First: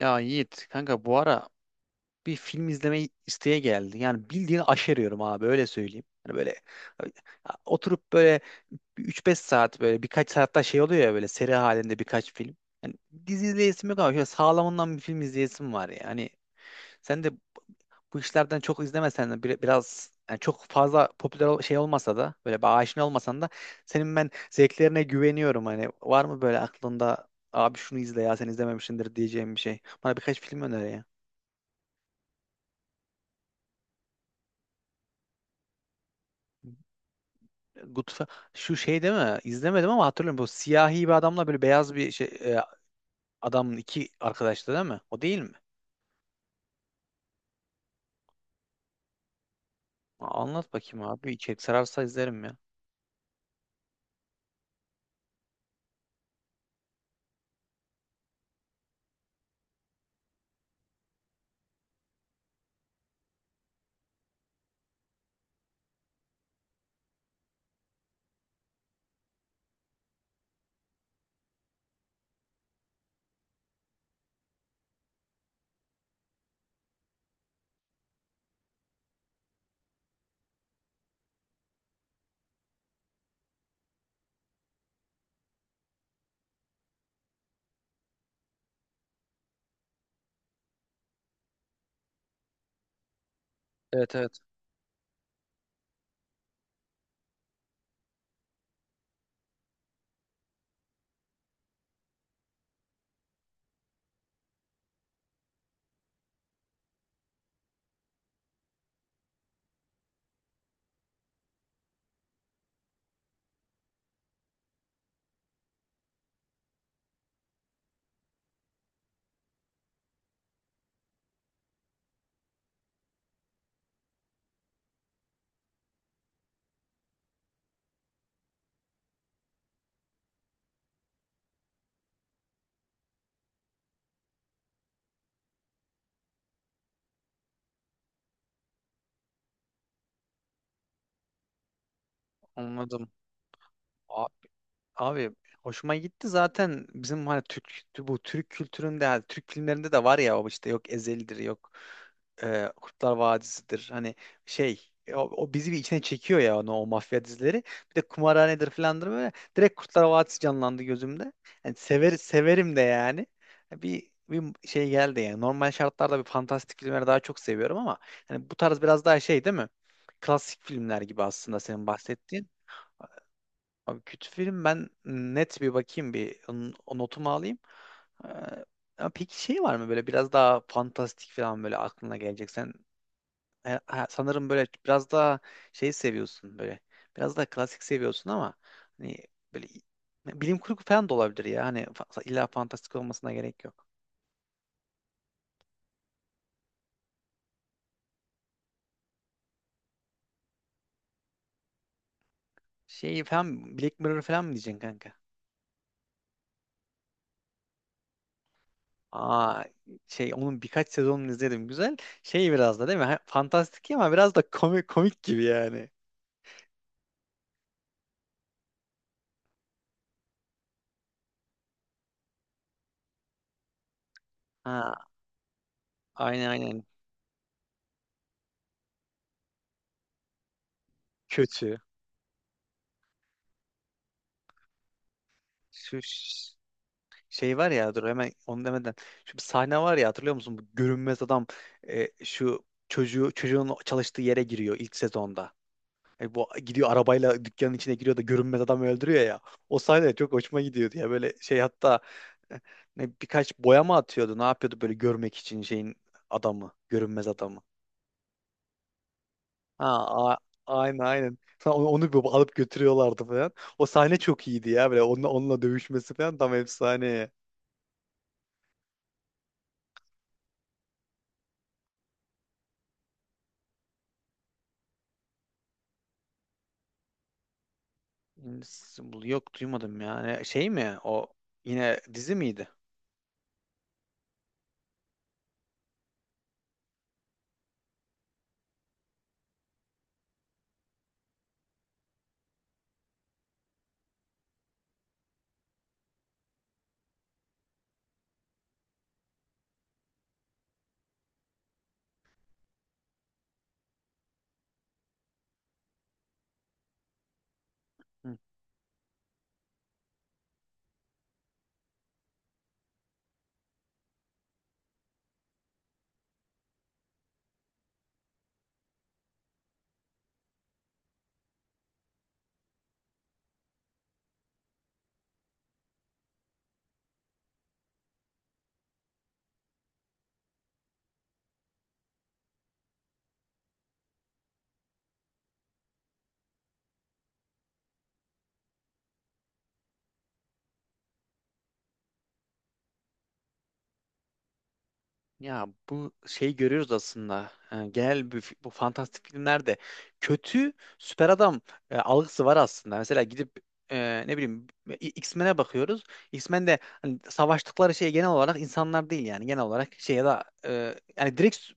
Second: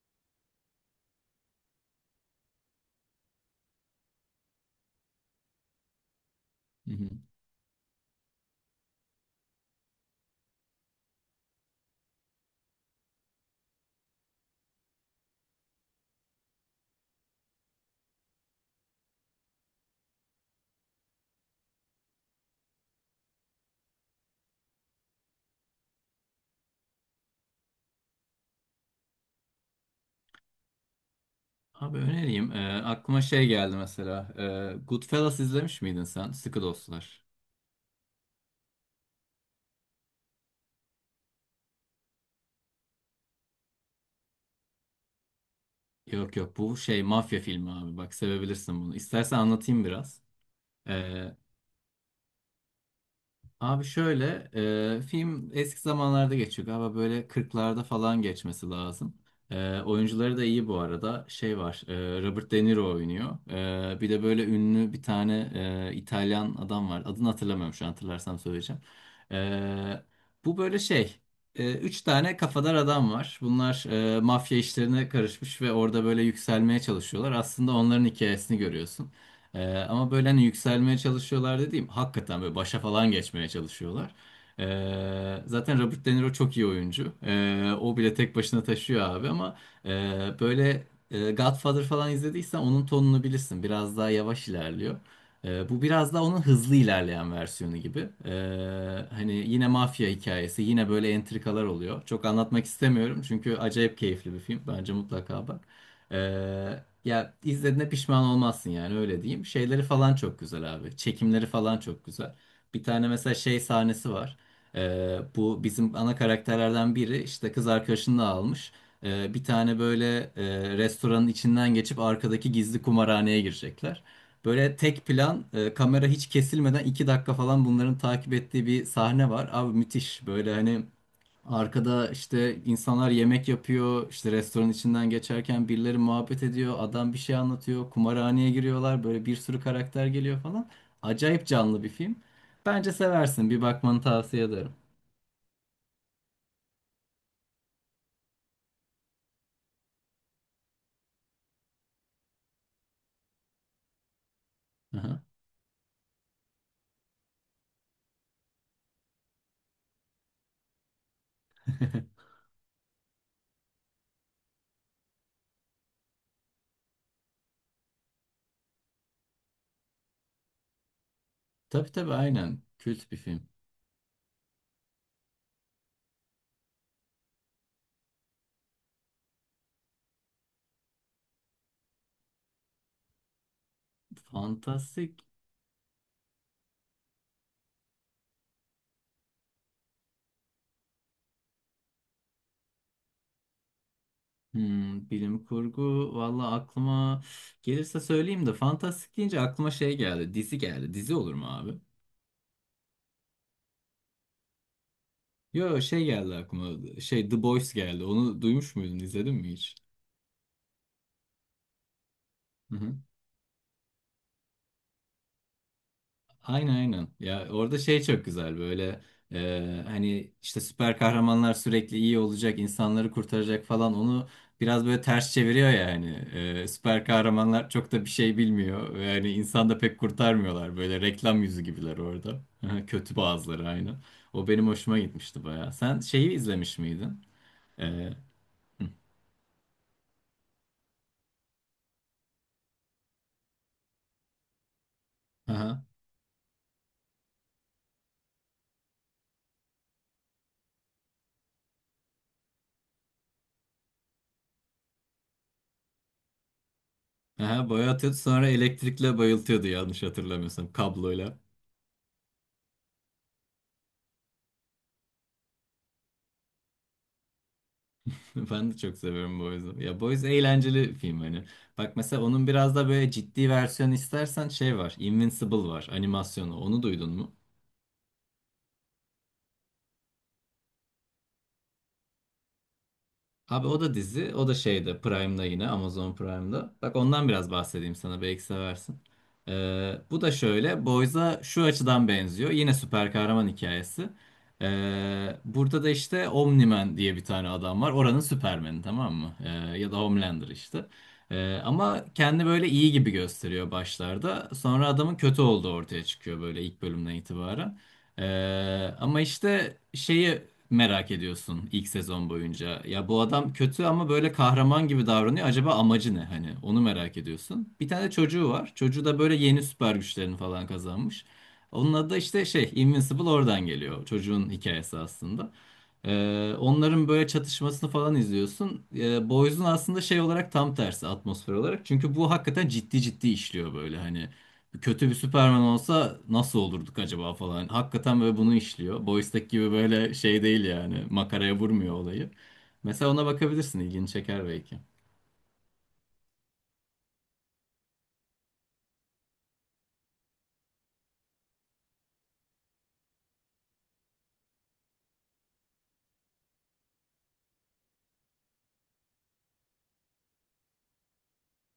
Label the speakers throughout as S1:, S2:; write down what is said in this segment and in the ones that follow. S1: Ya Yiğit kanka bu ara bir film izlemeyi isteye geldi. Yani bildiğin aşeriyorum abi öyle söyleyeyim. Hani böyle
S2: Hı hı.
S1: ya oturup böyle bir 3-5 saat böyle birkaç saatte şey oluyor ya böyle seri halinde birkaç film. Yani dizi izleyesim yok ama şöyle sağlamından bir film izleyesim var ya. Hani sen de bu işlerden çok izlemesen de biraz yani çok fazla şey olmasa da böyle bir aşina olmasan da senin ben zevklerine güveniyorum, hani var mı böyle aklında abi şunu izle ya sen izlememişsindir diyeceğim bir şey. Bana birkaç film öner ya.
S2: Abi önereyim. Aklıma şey geldi mesela. Goodfellas izlemiş miydin sen? Sıkı Dostlar.
S1: Goodf- Şu şey değil mi? İzlemedim ama hatırlıyorum, bu siyahi bir adamla böyle beyaz bir şey adamın, iki arkadaştı değil mi? O değil mi?
S2: Yok yok, bu şey mafya filmi abi. Bak, sevebilirsin bunu. İstersen anlatayım biraz.
S1: Aa, anlat bakayım abi.
S2: Ee,
S1: İçerik sararsa izlerim ya.
S2: Abi şöyle, film eski zamanlarda geçiyor galiba, böyle 40'larda falan geçmesi lazım. Oyuncuları da iyi bu arada. Şey var, Robert De Niro oynuyor. Bir de böyle ünlü bir tane İtalyan adam var. Adını hatırlamıyorum şu an, hatırlarsam söyleyeceğim. E, Bu böyle şey, üç tane kafadar adam var. Bunlar mafya işlerine karışmış ve orada böyle yükselmeye çalışıyorlar. Aslında onların hikayesini görüyorsun. Ama böyle hani yükselmeye çalışıyorlar dediğim, hakikaten böyle başa falan geçmeye çalışıyorlar. Zaten Robert De Niro çok iyi oyuncu. O bile tek başına taşıyor abi, ama e, böyle Godfather falan izlediysen onun tonunu bilirsin. Biraz daha
S1: Evet, evet,
S2: yavaş ilerliyor. Bu biraz daha onun hızlı ilerleyen versiyonu gibi. Hani yine mafya hikayesi, yine böyle entrikalar oluyor. Çok anlatmak istemiyorum çünkü acayip keyifli bir film. Bence mutlaka bak. Ee, Ya, izlediğine pişman olmazsın, yani öyle diyeyim. Şeyleri falan çok güzel abi. Çekimleri falan çok güzel. Bir tane mesela şey sahnesi var. Bu bizim ana karakterlerden biri işte kız arkadaşını da almış. Bir tane böyle restoranın içinden geçip arkadaki gizli kumarhaneye girecekler. Böyle tek plan, kamera hiç kesilmeden 2 dakika falan bunların takip ettiği bir sahne var. Abi, müthiş böyle. Hani arkada işte insanlar yemek yapıyor, işte restoran içinden geçerken birileri muhabbet ediyor, adam bir şey anlatıyor, kumarhaneye giriyorlar, böyle bir sürü karakter geliyor falan. Acayip canlı bir film. Bence
S1: anladım.
S2: seversin, bir bakmanı tavsiye ederim.
S1: Abi hoşuma gitti zaten bizim hani Türk, bu Türk kültüründe, yani Türk filmlerinde de var ya o, işte yok Ezel'dir, yok Kurtlar Vadisi'dir, hani o,
S2: Aha.
S1: o bizi bir içine çekiyor ya onu, o mafya dizileri, bir de kumarhanedir filandır, böyle direkt Kurtlar Vadisi canlandı gözümde. Yani sever, severim de yani bir şey geldi. Yani normal şartlarda bir fantastik filmleri daha çok seviyorum ama hani bu tarz biraz daha şey değil mi, klasik filmler gibi aslında senin
S2: Tabii tabii,
S1: bahsettiğin.
S2: aynen, kült bir film.
S1: Abi kötü film, ben net bir bakayım bir o notumu alayım. Ee, Ya peki şey var mı böyle biraz daha fantastik falan böyle aklına gelecek? Sen sanırım böyle biraz
S2: Fantastik,
S1: daha şey seviyorsun böyle. Biraz daha klasik seviyorsun ama hani böyle bilim kurgu falan da olabilir ya. Hani illa fantastik olmasına gerek yok.
S2: hmm, bilim kurgu, valla aklıma gelirse söyleyeyim, de fantastik deyince aklıma şey geldi, dizi geldi. Dizi olur mu abi?
S1: Şey falan Black Mirror falan mı diyeceksin kanka?
S2: Yo, şey geldi aklıma, şey The Boys geldi, onu duymuş muydun, izledin mi
S1: Aa,
S2: hiç?
S1: şey onun birkaç sezonunu izledim, güzel. Şey
S2: Hı
S1: biraz da
S2: hı.
S1: değil mi? Ha, fantastik ama biraz da komik komik gibi yani.
S2: Aynen aynen. Ya orada şey çok güzel böyle. Hani işte süper kahramanlar sürekli iyi olacak, insanları kurtaracak falan, onu biraz böyle
S1: Ha,
S2: ters çeviriyor ya hani.
S1: aynen aynen.
S2: Süper kahramanlar çok da bir şey bilmiyor ve hani insan da pek kurtarmıyorlar, böyle reklam yüzü
S1: Kötü.
S2: gibiler orada. Kötü bazıları, aynen. O benim hoşuma gitmişti baya. Sen
S1: Şu
S2: şeyi
S1: ş-
S2: izlemiş miydin?
S1: Şey var
S2: E,
S1: ya, dur hemen onu
S2: hı.
S1: demeden. Şu bir sahne var ya, hatırlıyor musun? Bu görünmez adam şu çocuğun çalıştığı yere giriyor ilk sezonda.
S2: Aha.
S1: E, bu gidiyor arabayla dükkanın içine giriyor da görünmez adam öldürüyor ya. O sahne çok hoşuma gidiyordu ya. Böyle şey hatta e, ne, birkaç boya mı atıyordu? Ne yapıyordu böyle görmek için adamı, görünmez adamı.
S2: Aha, boya atıyordu, sonra elektrikle bayıltıyordu
S1: Ha,
S2: yanlış
S1: a-
S2: hatırlamıyorsam,
S1: aynen aynen.
S2: kabloyla.
S1: Sonra onu, onu bir alıp götürüyorlardı falan. O sahne çok iyiydi ya, böyle onunla, onunla dövüşmesi falan tam efsane.
S2: Ben de çok seviyorum Boys'u. Ya, Boys eğlenceli film hani. Bak, mesela onun biraz da böyle ciddi versiyon istersen şey var. Invincible var, animasyonu. Onu duydun mu?
S1: Hmm, yok duymadım yani. Şey mi? O yine dizi miydi?
S2: Abi, o da dizi, o da şeyde Prime'da, yine Amazon Prime'da. Bak, ondan biraz bahsedeyim sana, belki seversin. Bu da şöyle Boys'a şu açıdan benziyor. Yine süper kahraman hikayesi. Burada da işte Omni-Man diye bir tane adam var. Oranın Superman'i, tamam mı? Ya da Homelander işte. Ama kendi böyle iyi gibi gösteriyor başlarda. Sonra adamın kötü olduğu ortaya çıkıyor, böyle ilk bölümden itibaren. Ama işte şeyi merak ediyorsun ilk sezon boyunca. Ya bu adam kötü ama böyle kahraman gibi davranıyor. Acaba amacı ne hani? Onu merak ediyorsun. Bir tane çocuğu var. Çocuğu da böyle yeni süper güçlerini falan kazanmış. Onun adı da işte şey Invincible, oradan geliyor. Çocuğun hikayesi aslında. Onların böyle çatışmasını falan izliyorsun. Boys'un aslında şey olarak tam tersi, atmosfer olarak. Çünkü bu hakikaten ciddi ciddi işliyor, böyle hani kötü bir Superman olsa nasıl olurduk acaba falan. Hakikaten böyle bunu işliyor. Boys'taki gibi böyle şey değil yani. Makaraya vurmuyor olayı. Mesela ona bakabilirsin. İlgini çeker belki.
S1: Ya bu şey görüyoruz aslında. Yani bu fantastik filmlerde kötü süper adam algısı var aslında. Mesela gidip ne bileyim X-Men'e bakıyoruz. X-Men'de hani savaştıkları şey genel olarak insanlar değil, yani genel olarak şey ya da yani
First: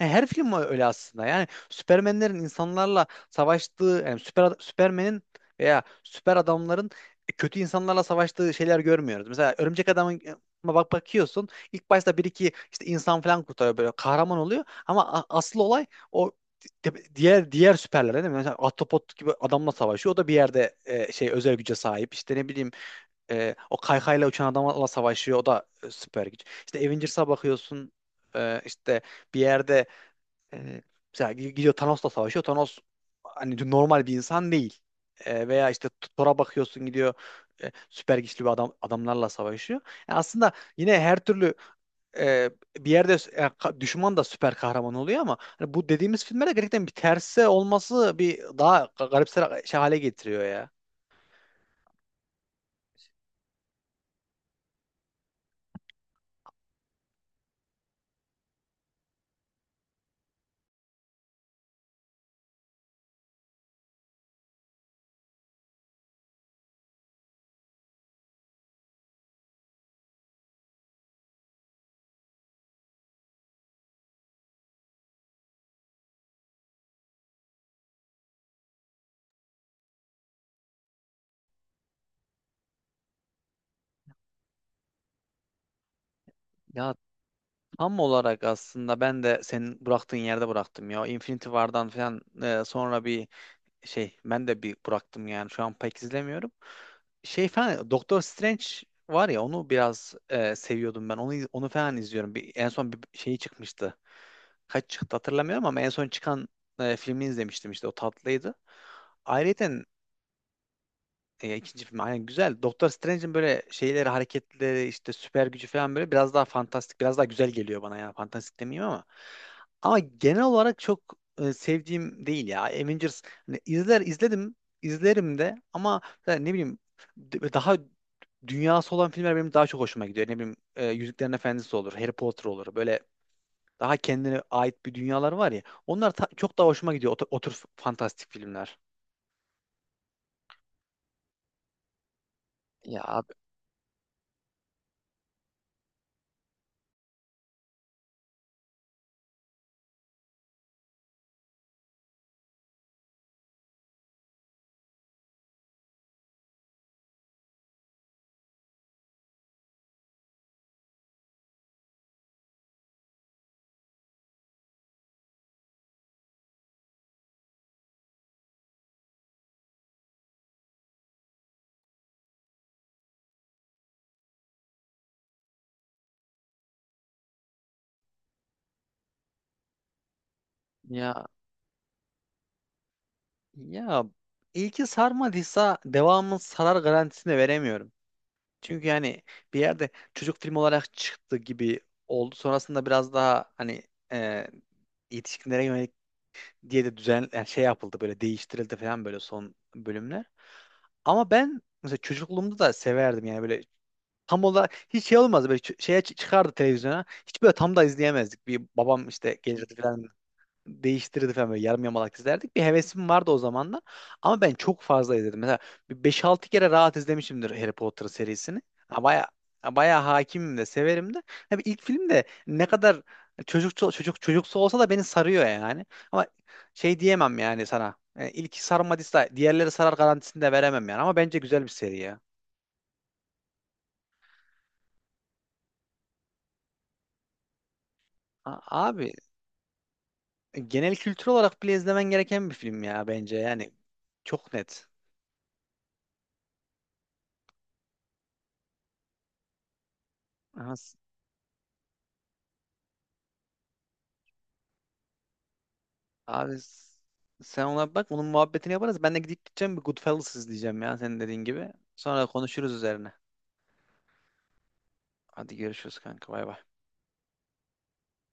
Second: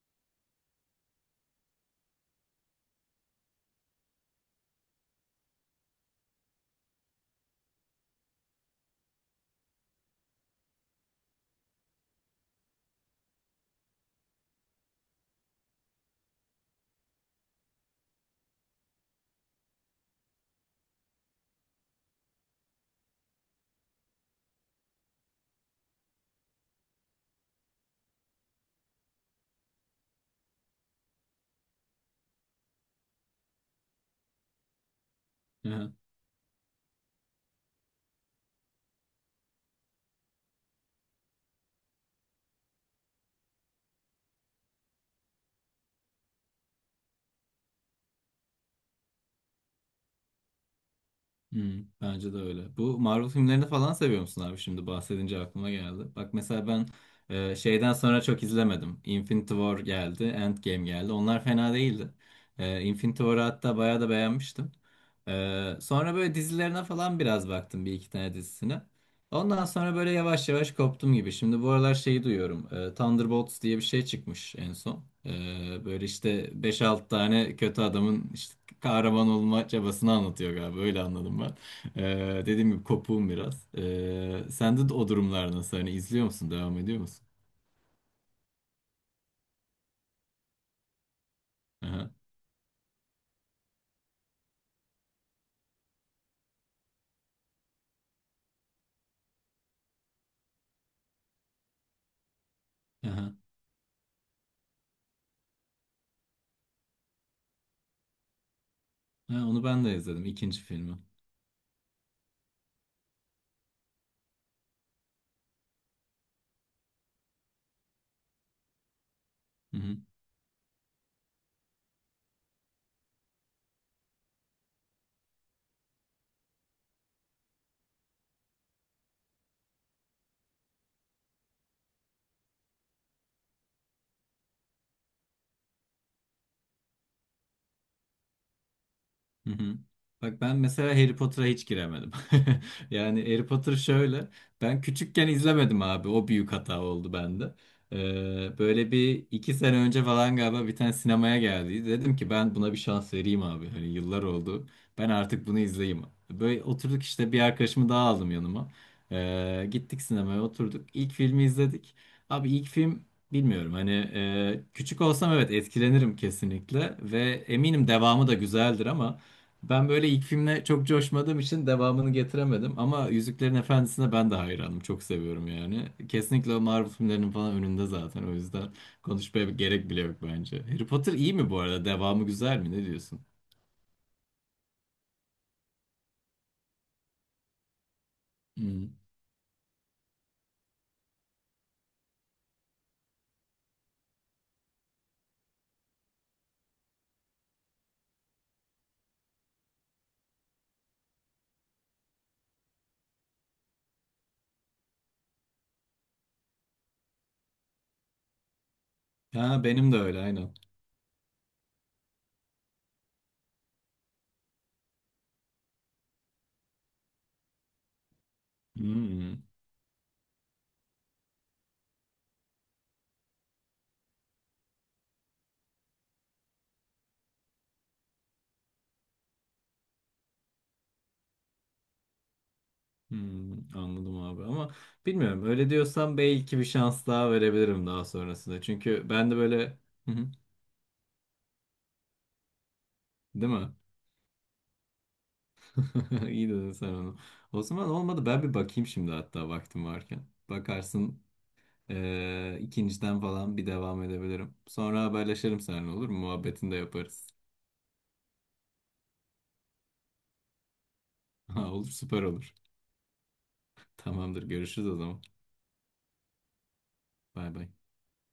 S1: yani her film öyle aslında. Yani Süpermenlerin insanlarla savaştığı, yani Süpermen'in veya süper adamların kötü insanlarla savaştığı şeyler görmüyoruz. Mesela Örümcek Adam'ın, bak bakıyorsun, İlk başta bir iki işte insan falan kurtarıyor böyle kahraman oluyor ama asıl olay o diğer süperlere değil mi? Mesela Autobot gibi adamla savaşıyor. O da bir yerde şey özel güce sahip. İşte ne bileyim, o kaykayla uçan adamla savaşıyor. O da süper güç. İşte Avengers'a bakıyorsun, işte bir yerde, e, mesela gidiyor Thanos'la savaşıyor. Thanos hani normal bir insan değil. E,
S2: Hı
S1: veya işte
S2: hı.
S1: Thor'a bakıyorsun, gidiyor süper güçlü bir adamlarla savaşıyor. Yani aslında yine her türlü e, bir yerde düşman da süper kahraman oluyor, ama hani bu dediğimiz filmlerde gerçekten bir terse olması bir daha garipser şey hale getiriyor ya.
S2: Bence de öyle. Bu Marvel filmlerini falan seviyor musun abi? Şimdi bahsedince aklıma geldi. Bak mesela ben şeyden sonra çok izlemedim. Infinity War geldi, Endgame geldi. Onlar fena değildi. Infinity War'ı hatta bayağı da beğenmiştim. Sonra böyle dizilerine falan biraz baktım, bir iki tane dizisine. Ondan sonra böyle yavaş yavaş koptum gibi. Şimdi bu aralar şeyi duyuyorum. Thunderbolts diye bir şey çıkmış en son. Böyle işte beş 6 tane kötü adamın işte kahraman olma çabasını anlatıyor galiba. Öyle anladım ben. Dediğim gibi kopuğum biraz. Sende de o durumlar nasıl? Hani izliyor musun? Devam
S1: Ya
S2: ediyor musun?
S1: tam olarak aslında ben de senin bıraktığın yerde bıraktım ya. Infinity War'dan
S2: Aha,
S1: falan sonra bir şey, ben de bir bıraktım yani. Şu an pek izlemiyorum. Şey falan Doktor Strange var ya, onu biraz seviyordum ben. Onu falan izliyorum. Bir, en son bir şeyi
S2: aha.
S1: çıkmıştı. Kaç çıktı hatırlamıyorum ama en son çıkan filmini izlemiştim, işte o tatlıydı.
S2: Ha, onu
S1: Ayrıca
S2: ben de izledim. İkinci filmi.
S1: ya ikinci film aynen güzel. Doktor Strange'in böyle şeyleri, hareketleri, işte süper gücü falan böyle biraz daha fantastik, biraz daha güzel geliyor bana ya. Fantastik demeyeyim ama. Ama genel olarak çok sevdiğim değil ya. Avengers hani izledim, izlerim de, ama yani ne bileyim daha dünyası olan filmler benim daha çok hoşuma gidiyor. Ne bileyim Yüzüklerin Efendisi olur, Harry Potter olur. Böyle daha kendine ait bir dünyalar var ya. Onlar çok daha hoşuma gidiyor. O, o tür fantastik filmler.
S2: Hı hı. Bak ben mesela Harry Potter'a hiç giremedim.
S1: Ya
S2: Yani
S1: abi
S2: Harry Potter şöyle. Ben küçükken izlemedim abi. O büyük hata oldu bende. Böyle bir iki sene önce falan galiba bir tane sinemaya geldi. Dedim ki ben buna bir şans vereyim abi. Hani yıllar oldu. Ben artık bunu izleyeyim. Böyle oturduk, işte bir arkadaşımı daha aldım yanıma. Gittik sinemaya, oturduk. İlk filmi izledik. Abi ilk film, bilmiyorum hani, küçük olsam evet etkilenirim kesinlikle ve eminim devamı da güzeldir, ama ben böyle ilk filmle çok coşmadığım için devamını getiremedim. Ama Yüzüklerin Efendisi'ne ben de hayranım. Çok seviyorum yani. Kesinlikle o Marvel filmlerinin falan önünde zaten. O yüzden konuşmaya gerek bile yok bence. Harry Potter
S1: ya
S2: iyi mi bu arada? Devamı güzel mi? Ne diyorsun?
S1: Ya ilki sarmadıysa devamın sarar garantisini veremiyorum.
S2: Hmm.
S1: Çünkü yani bir yerde çocuk filmi olarak çıktı gibi oldu. Sonrasında biraz daha hani e, yetişkinlere yönelik diye de düzen yani şey yapıldı, böyle değiştirildi falan böyle son bölümler. Ama ben mesela çocukluğumda da severdim yani. Böyle tam olarak hiç şey olmazdı, böyle çıkardı televizyona. Hiç böyle tam da izleyemezdik. Bir babam işte
S2: Ha,
S1: gelirdi
S2: benim de
S1: falan,
S2: öyle, aynen.
S1: değiştirirdi falan, böyle yarım yamalak izlerdik. Bir hevesim vardı o zamanlar. Ama ben çok fazla izledim. Mesela bir 5-6 kere rahat izlemişimdir Harry Potter serisini. Ha, baya
S2: Hmm.
S1: baya hakimim de, severim de. Ha, bir ilk film de ne kadar çocukça çocuk çocuksu olsa da beni sarıyor yani. Ama şey diyemem yani sana. Yani ilki sarmadıysa diğerleri sarar garantisini de veremem yani. Ama bence güzel bir seri ya.
S2: Hmm. Anladım abi ama bilmiyorum. Öyle diyorsan belki bir şans daha verebilirim daha sonrasında.
S1: A-
S2: Çünkü
S1: Abi
S2: ben de böyle... Hı hı.
S1: genel kültür olarak bile izlemen gereken bir film ya, bence
S2: Değil
S1: yani.
S2: mi?
S1: Çok net.
S2: İyi dedin sen onu. O zaman olmadı, ben bir bakayım şimdi hatta vaktim varken.
S1: Aha.
S2: Bakarsın ikinciden falan bir devam edebilirim. Sonra haberleşelim seninle, olur mu?
S1: Abi
S2: Muhabbetini de
S1: s-
S2: yaparız.
S1: Sen ona bak. Onun muhabbetini yaparız. Ben de gidip gideceğim bir Goodfellas izleyeceğim ya, senin dediğin gibi.
S2: Ha, olur, süper
S1: Sonra
S2: olur.
S1: konuşuruz üzerine.
S2: Tamamdır, görüşürüz o zaman.
S1: Hadi görüşürüz kanka. Bay bay.
S2: Bay bay.